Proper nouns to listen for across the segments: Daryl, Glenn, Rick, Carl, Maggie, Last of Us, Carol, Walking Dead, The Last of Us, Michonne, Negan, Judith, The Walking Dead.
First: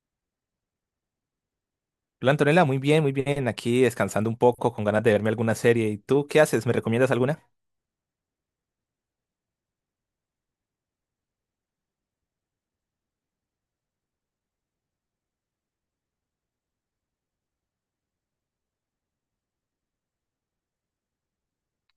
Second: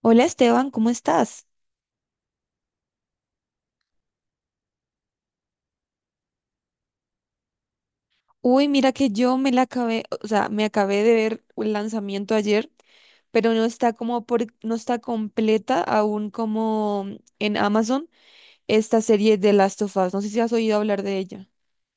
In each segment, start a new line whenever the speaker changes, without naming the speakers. Hola Esteban, ¿cómo estás?
Hola Antonella, muy bien, muy bien. Aquí descansando un poco, con ganas de verme alguna serie. ¿Y tú qué haces? ¿Me recomiendas alguna?
Uy, mira que yo me la acabé, o sea, me acabé de ver el lanzamiento ayer, pero no está como por, no está completa aún como en Amazon esta serie de Last of Us. No sé si has oído hablar de ella.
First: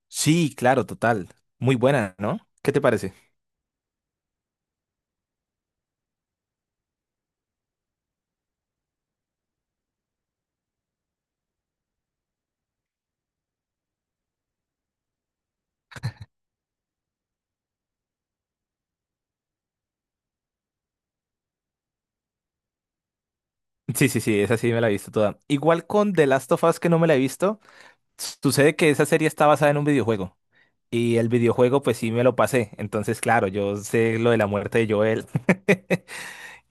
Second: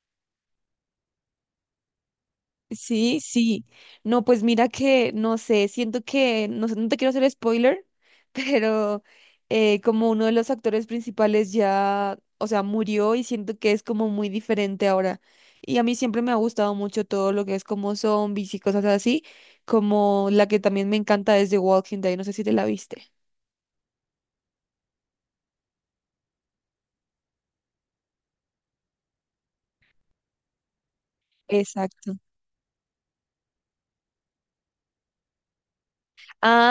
Sí, claro, total. Muy buena, ¿no? ¿Qué te parece?
Sí, sí. No, pues mira que, no sé, siento que, no sé, no te quiero hacer spoiler, pero como uno de los actores principales ya, o sea, murió y siento que es como muy diferente ahora. Y a mí siempre me ha gustado mucho todo lo que es como zombies y cosas así, como la que también me encanta es The Walking Dead, no sé si te la viste.
Sí, sí, sí, esa sí me la he visto toda. Igual con The Last of Us que no me la he visto, sucede que esa serie está basada en un videojuego. Y el videojuego, pues sí
Exacto.
me lo pasé. Entonces, claro, yo sé lo de la muerte de Joel.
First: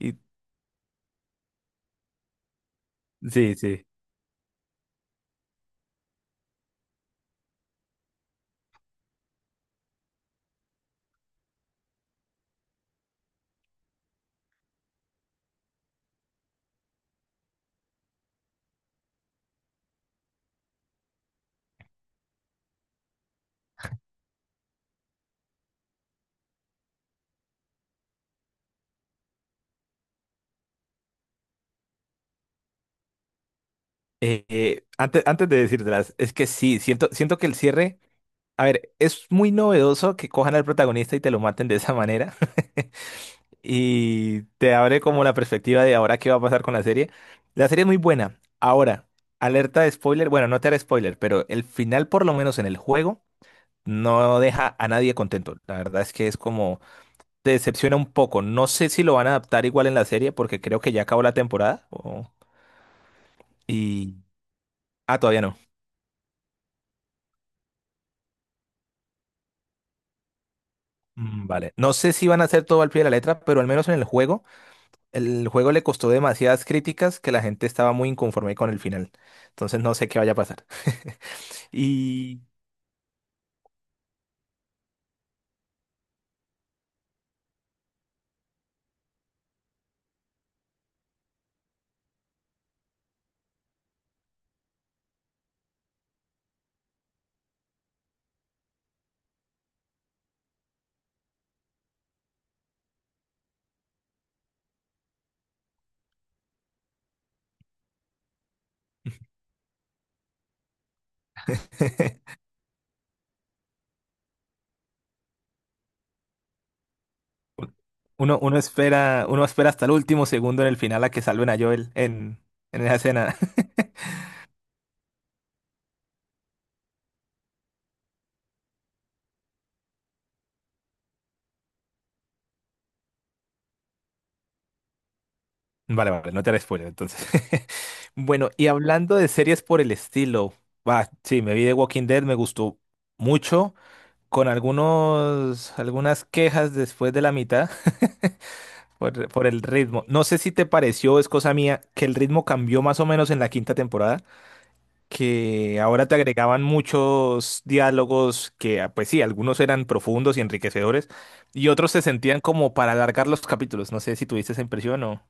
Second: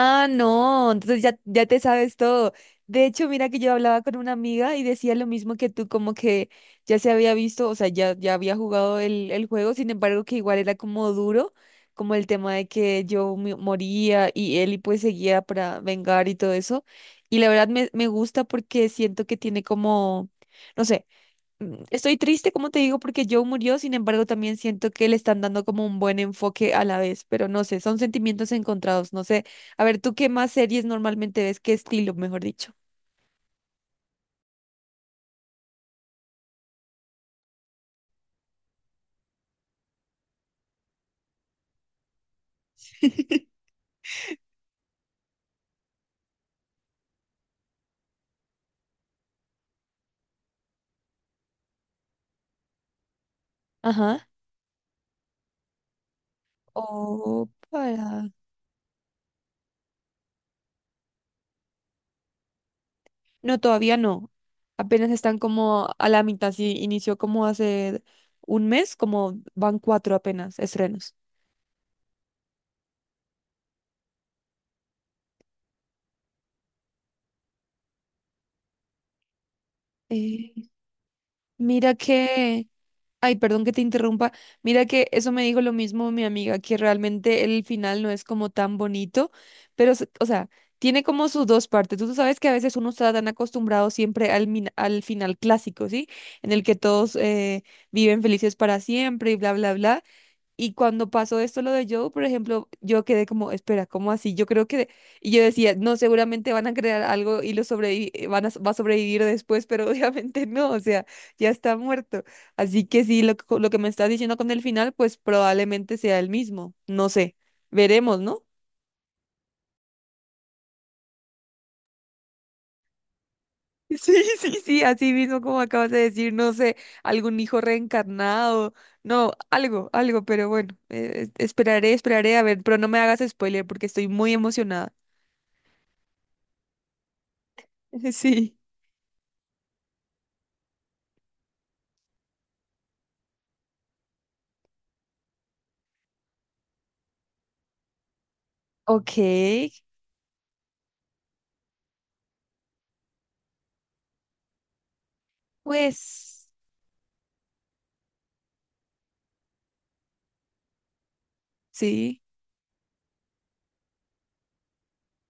Y
no, entonces ya te sabes todo. De hecho, mira
sí,
que yo
sí.
hablaba con una amiga y decía lo mismo que tú, como que ya se había visto, o sea, ya había jugado el juego, sin embargo, que igual era como duro, como el tema de que yo moría y él y pues seguía para vengar y todo eso. Y la verdad me gusta porque siento que tiene como, no sé. Estoy triste, como te digo, porque Joe murió, sin embargo, también siento que le están dando como un buen enfoque a la vez, pero no sé, son sentimientos encontrados, no sé. A ver, ¿tú qué más series normalmente ves? ¿Qué estilo, mejor dicho?
Antes de decírtelas, es que sí, siento que el cierre. A ver, es muy novedoso que cojan al protagonista y te lo maten de esa manera. Y te abre como la perspectiva de ahora qué va a pasar con la serie. La serie es muy buena. Ahora, alerta de spoiler. Bueno, no te haré spoiler, pero el final, por lo menos en el juego,
Ajá.
no deja a nadie contento. La verdad es que es como,
O
te decepciona un
para...
poco. No sé si lo van a adaptar igual en la serie porque creo que ya acabó la temporada.
No, todavía
Y...
no. Apenas
Ah,
están
todavía no.
como a la mitad, sí, inició como hace un mes, como van cuatro apenas estrenos.
Vale. No sé si van a hacer todo al pie de la letra, pero al menos en el juego. El juego le costó demasiadas críticas que la gente estaba muy inconforme con el final. Entonces no sé qué vaya a
Eh,
pasar.
mira
Y
que... Ay, perdón que te interrumpa. Mira que eso me dijo lo mismo mi amiga, que realmente el final no es como tan bonito, pero, o sea, tiene como sus dos partes. Tú sabes que a veces uno está tan acostumbrado siempre al final clásico, ¿sí? En el que todos viven felices para siempre y bla, bla, bla. Y cuando pasó esto, lo de Joe, por ejemplo, yo quedé como, espera, ¿cómo así? Yo creo que, y yo decía, no, seguramente van a crear algo y lo sobrevi va a sobrevivir después, pero obviamente no, o sea, ya está muerto. Así que sí, lo que me estás diciendo con el final, pues probablemente sea el mismo, no sé, veremos,
uno,
¿no?
uno espera, uno espera hasta el último segundo en el final a que salven a Joel en esa escena.
Sí, sí, sí, así mismo como acabas de decir, no sé, algún hijo reencarnado, no, algo, algo, pero bueno, esperaré, esperaré, a ver, pero no me hagas spoiler porque estoy muy emocionada.
Vale, vale, no te haré spoiler entonces. Bueno,
Sí.
y hablando de series por el estilo, va, sí, me vi de Walking Dead, me gustó mucho, con algunas quejas después de la mitad.
Ok,
Por el ritmo. No sé si te pareció, es cosa mía, que el ritmo cambió más o menos en la quinta temporada, que ahora te
pues
agregaban muchos diálogos que, ah, pues sí, algunos eran profundos y enriquecedores, y otros se
sí,
sentían como para alargar los capítulos. ¿No sé si tuviste esa impresión o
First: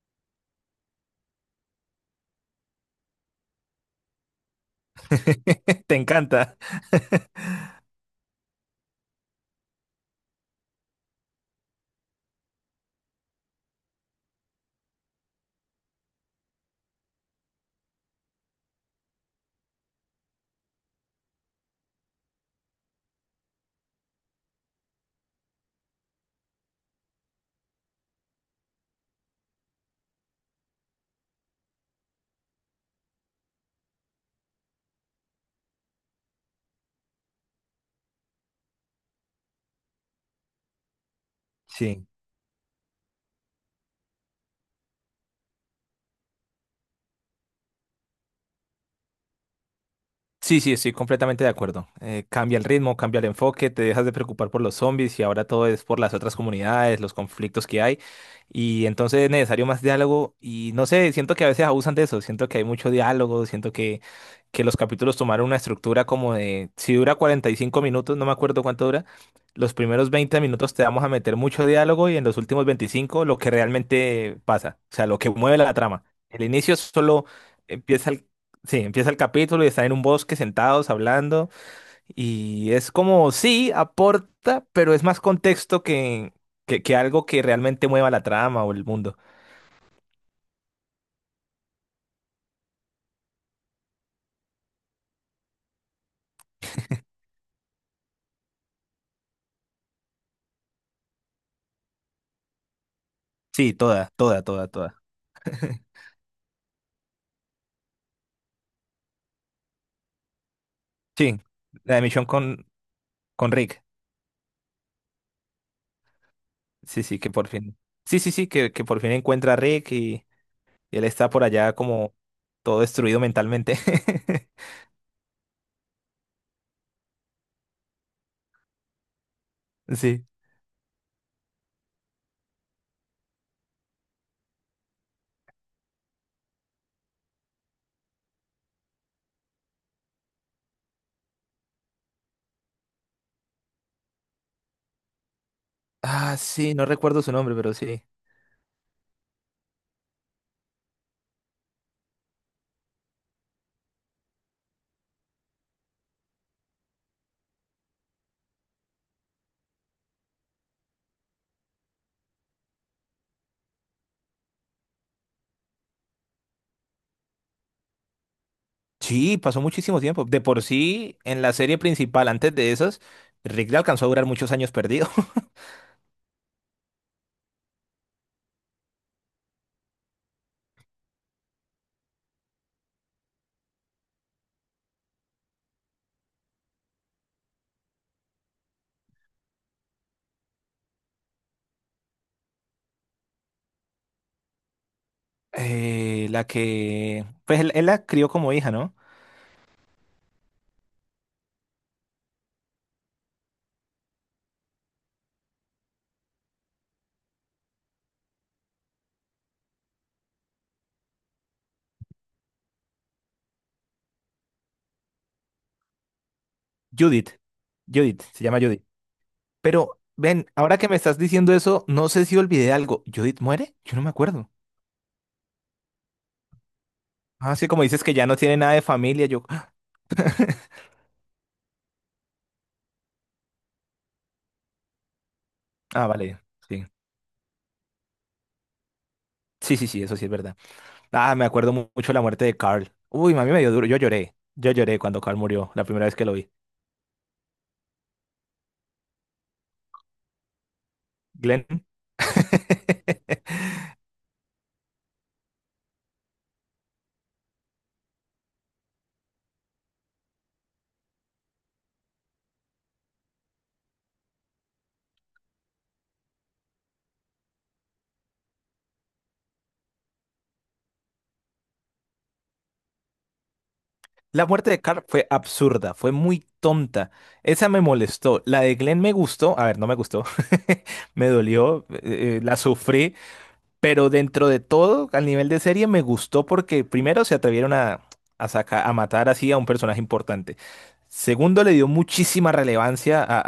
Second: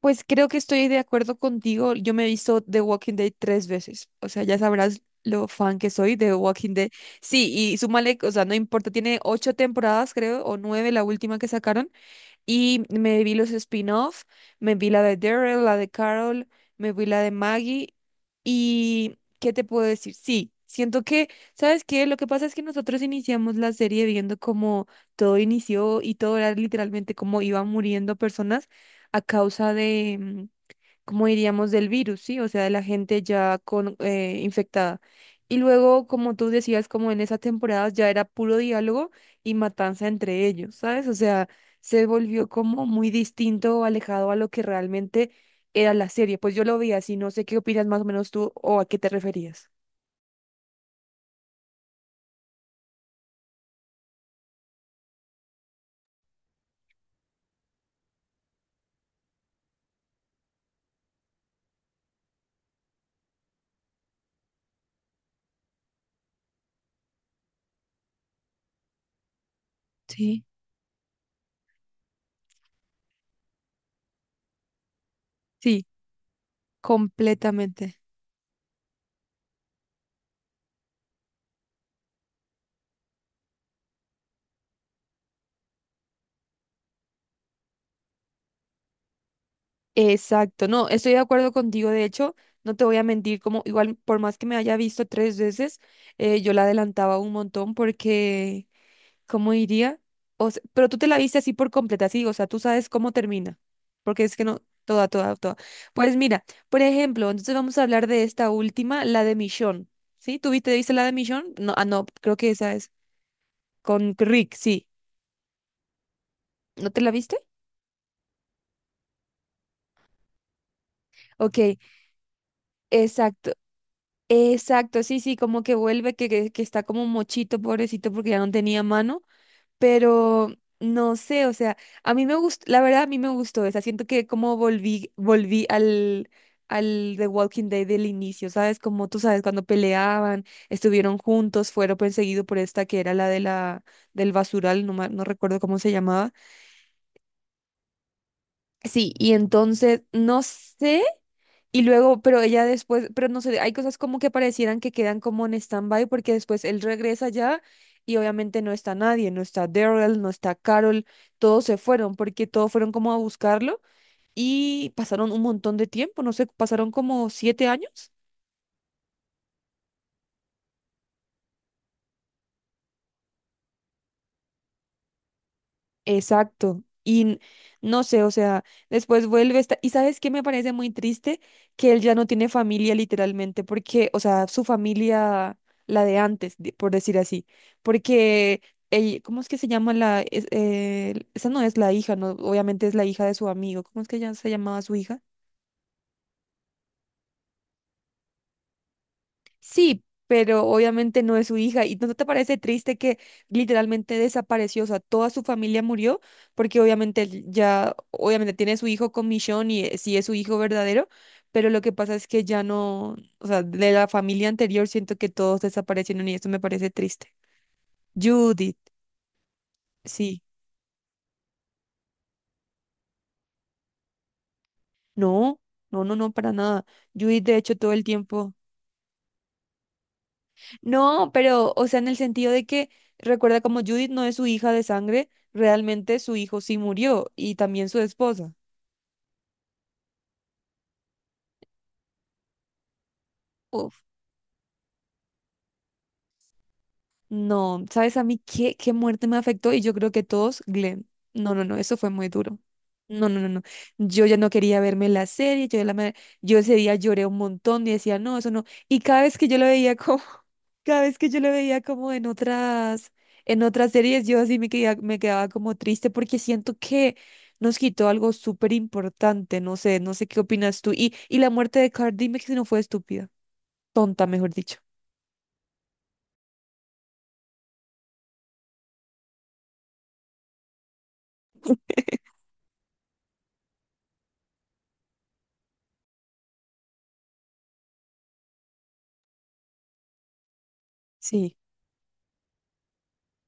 pues creo que estoy de acuerdo contigo. Yo me he visto The Walking Dead tres veces, o sea, ya sabrás lo fan que
te
soy de
encanta?
Walking Dead. Sí, y súmale, o sea, no importa, tiene ocho temporadas, creo, o nueve la última que sacaron. Y me vi los spin-off, me vi la de Daryl, la de Carol, me vi la de Maggie. ¿Y qué te puedo decir? Sí, siento que, ¿sabes qué? Lo que pasa es que nosotros iniciamos la serie viendo cómo todo inició y todo era literalmente cómo iban muriendo personas a causa de, como diríamos, del virus, ¿sí? O sea, de la gente ya con, infectada. Y luego, como tú decías, como en esas temporadas ya era puro diálogo y matanza entre ellos, ¿sabes? O sea, se
Sí.
volvió como muy distinto, alejado a lo que realmente era la serie. Pues yo lo veía así, no sé qué opinas más o menos tú o a qué te referías.
Sí, sí, estoy completamente de acuerdo. Cambia el ritmo, cambia el enfoque, te dejas de preocupar por los zombies y ahora todo es por las otras comunidades, los conflictos que hay. Y entonces es necesario más diálogo y no sé, siento que a veces abusan de eso, siento que hay mucho diálogo, siento que los capítulos tomaron una estructura como de, si dura 45 minutos, no me acuerdo cuánto dura, los primeros 20
Sí,
minutos te vamos a meter mucho diálogo y en los últimos 25 lo que realmente pasa, o sea, lo que mueve la
sí,
trama. El inicio solo
completamente.
empieza. Sí, empieza el capítulo y están en un bosque sentados hablando y es como, sí, aporta, pero es más contexto que algo que realmente mueva la trama o el mundo.
Exacto, no, estoy de acuerdo contigo, de hecho, no te voy a mentir, como igual por más que me haya visto tres veces, yo la adelantaba un montón porque, ¿cómo diría? Pero tú te la viste así por completa, sí, o sea, tú sabes cómo termina,
Sí, toda,
porque es
toda,
que no,
toda, toda.
toda, toda, toda. Pues mira, por ejemplo, entonces vamos a hablar de esta última, la de Michonne, ¿sí? ¿Tú viste, viste la de
Sí,
Michonne? No, ah,
la de
no,
Michonne
creo que esa es,
con Rick.
con Rick, sí, ¿no te
Sí,
la
sí, que
viste?
por fin. Sí, sí, sí, que por fin encuentra a Rick y él está por
Ok,
allá como todo destruido
exacto.
mentalmente.
Exacto, sí, sí, como que vuelve, que está como mochito, pobrecito, porque ya no tenía mano,
Sí.
pero no sé, o sea, a mí me gustó, la verdad a mí me gustó esa, siento que como volví, volví al The Walking Dead del inicio, ¿sabes? Como tú sabes, cuando peleaban, estuvieron juntos, fueron perseguidos por esta que era la de la, del basural, no, no recuerdo cómo se llamaba.
Ah, sí, no recuerdo su nombre, pero sí.
Sí, y entonces, no sé. Y luego, pero ella después, pero no sé, hay cosas como que parecieran que quedan como en stand-by porque después él regresa ya y obviamente no está nadie, no está Daryl, no está Carol, todos se fueron porque todos fueron como a buscarlo y pasaron un montón de tiempo, no sé, pasaron como 7 años.
Sí, pasó muchísimo tiempo. De por sí, en la serie principal, antes de esas, Rick le alcanzó a durar muchos años perdido.
Exacto. No sé, o sea, después vuelve esta... Y sabes qué me parece muy triste que él ya no tiene familia literalmente, porque, o sea, su familia, la de antes, por decir así, porque ella, ¿cómo es que se llama la... esa no es la hija, no, obviamente es la hija de su amigo. ¿Cómo es que ya se llamaba su hija?
La que... Pues él la crió como hija, ¿no?
Sí, pero obviamente no es su hija. ¿Y no te parece triste que literalmente desapareció? O sea, toda su familia murió porque obviamente él ya, obviamente tiene su hijo con Michonne y sí es su hijo verdadero, pero lo que pasa es que ya no, o sea, de la familia anterior siento que todos desaparecieron y esto me parece
Judith.
triste.
Judith, se llama
Judith,
Judith. Pero,
sí,
ven, ahora que me estás diciendo eso, no sé si olvidé algo. ¿Judith muere? Yo no me acuerdo.
no, no, no, no, para nada. Judith,
Ah,
de
sí,
hecho,
como
todo
dices
el
que ya no
tiempo.
tiene nada de familia, yo...
No, pero, o sea, en el sentido de que, recuerda, como Judith no es su hija de sangre,
Ah,
realmente su
vale,
hijo sí
sí.
murió y también su esposa.
Sí, sí, sí, eso sí es verdad. Ah, me acuerdo mucho la muerte de Carl. Uy, mami, me dio duro. Yo lloré. Yo lloré cuando Carl murió, la primera vez que lo vi.
No, ¿sabes a mí qué, muerte me afectó? Y yo creo que todos, Glenn. No, no,
Glenn.
no, eso fue muy duro. No, no, no, no. Yo ya no quería verme la serie, yo, ya la, me- yo ese día lloré un montón y decía, no, eso no. Y cada vez que yo lo veía como, cada vez que yo lo veía como en otras series, yo así me quedaba como triste porque siento que nos quitó algo súper importante, no sé, no sé qué opinas tú. Y la muerte de Cardi me que no fue estúpida, tonta,
La
mejor
muerte
dicho.
de Carl fue absurda, fue muy tonta. Esa me molestó. La de Glenn me gustó. A ver, no me gustó. Me dolió, la sufrí. Pero dentro de todo, al nivel de serie, me gustó porque primero se atrevieron a a matar así a un personaje importante. Segundo, le dio muchísima relevancia a,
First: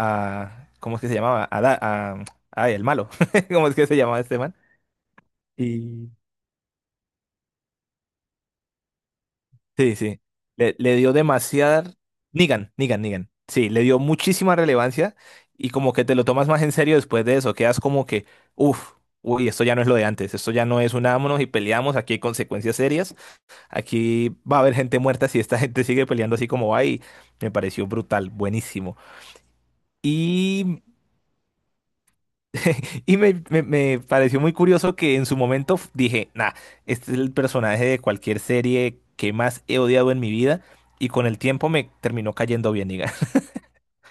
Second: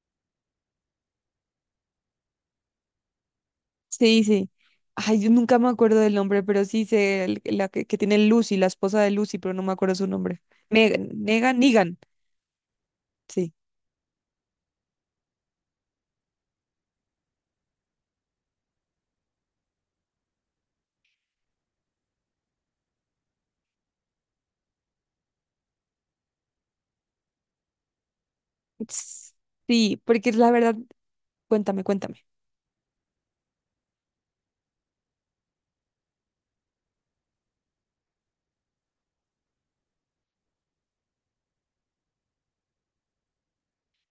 a- ¿cómo es que se llamaba? A, ay, el malo. ¿Cómo es que se llamaba
Sí,
este
sí.
man?
Ay, yo nunca me acuerdo
Y
del nombre, pero sí sé la que tiene Lucy, la esposa de Lucy, pero no me acuerdo
sí,
su
sí.
nombre.
Le
Negan,
dio
Negan,
demasiada...
Negan.
Negan, Negan, Negan.
Sí.
Sí, le dio muchísima relevancia y como que te lo tomas más en serio después de eso. Quedas como que, uff, uy, esto ya no es lo de antes. Esto ya no es unámonos y peleamos. Aquí hay consecuencias serias. Aquí va a haber gente muerta si esta gente sigue peleando así como va y me pareció brutal, buenísimo.
Ts- Sí, porque la verdad,
Y
cuéntame, cuéntame.
me pareció muy curioso que en su momento dije, nah, este es el personaje de cualquier serie que más he odiado en mi vida. Y con el tiempo me terminó cayendo bien, diga.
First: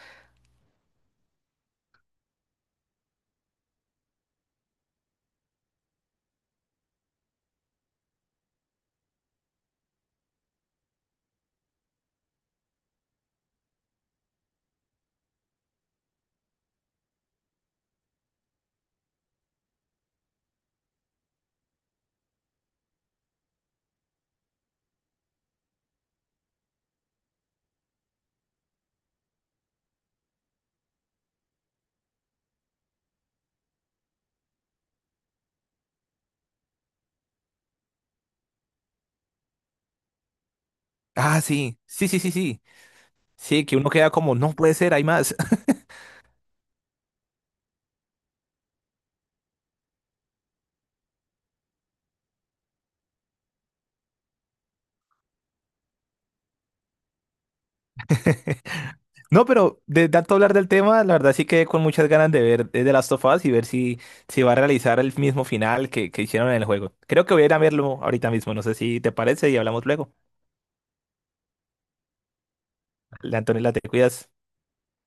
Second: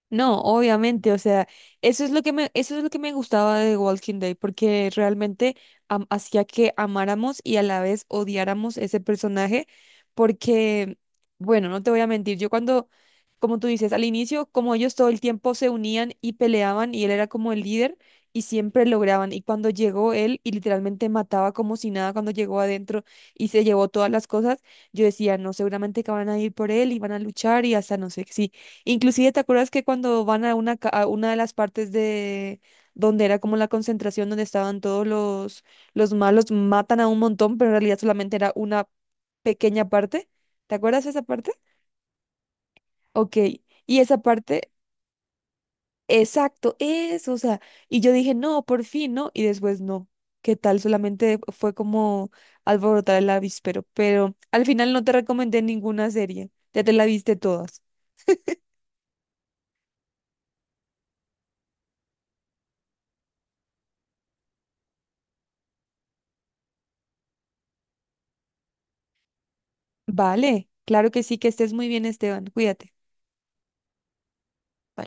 No, obviamente, o sea, eso es lo que me gustaba de Walking Dead, porque realmente hacía que amáramos y a la vez odiáramos ese personaje, porque, bueno, no te voy a mentir, yo cuando, como tú dices, al inicio, como ellos todo el tiempo se unían y peleaban y él era como el líder y siempre lograban, y cuando llegó él y literalmente mataba como si nada cuando llegó adentro y se llevó todas las cosas, yo decía, no, seguramente que van a ir por él y van a luchar y hasta no sé si. Inclusive, ¿te acuerdas que cuando van a una de las partes de donde era como la concentración, donde estaban todos los malos, matan a un montón, pero en realidad solamente era una pequeña parte? ¿Te acuerdas de esa
Ah,
parte?
sí, sí, sí, sí, sí.
Ok,
Sí, que uno
y
queda
esa
como, no
parte,
puede ser, hay más.
exacto, eso, o sea, y yo dije, no, por fin, ¿no? Y después, no, ¿qué tal? Solamente fue como alborotar el avispero, pero al final no te recomendé ninguna serie, ya te la viste todas.
No, pero de tanto hablar del tema, la verdad sí quedé con muchas ganas de ver The Last of Us y ver si, si va a realizar el mismo final que hicieron en el juego. Creo que voy a ir a verlo ahorita mismo, no sé si te parece y hablamos luego.
Vale, claro que sí, que estés muy bien, Esteban, cuídate.
Antonella, te cuidas.
Bye.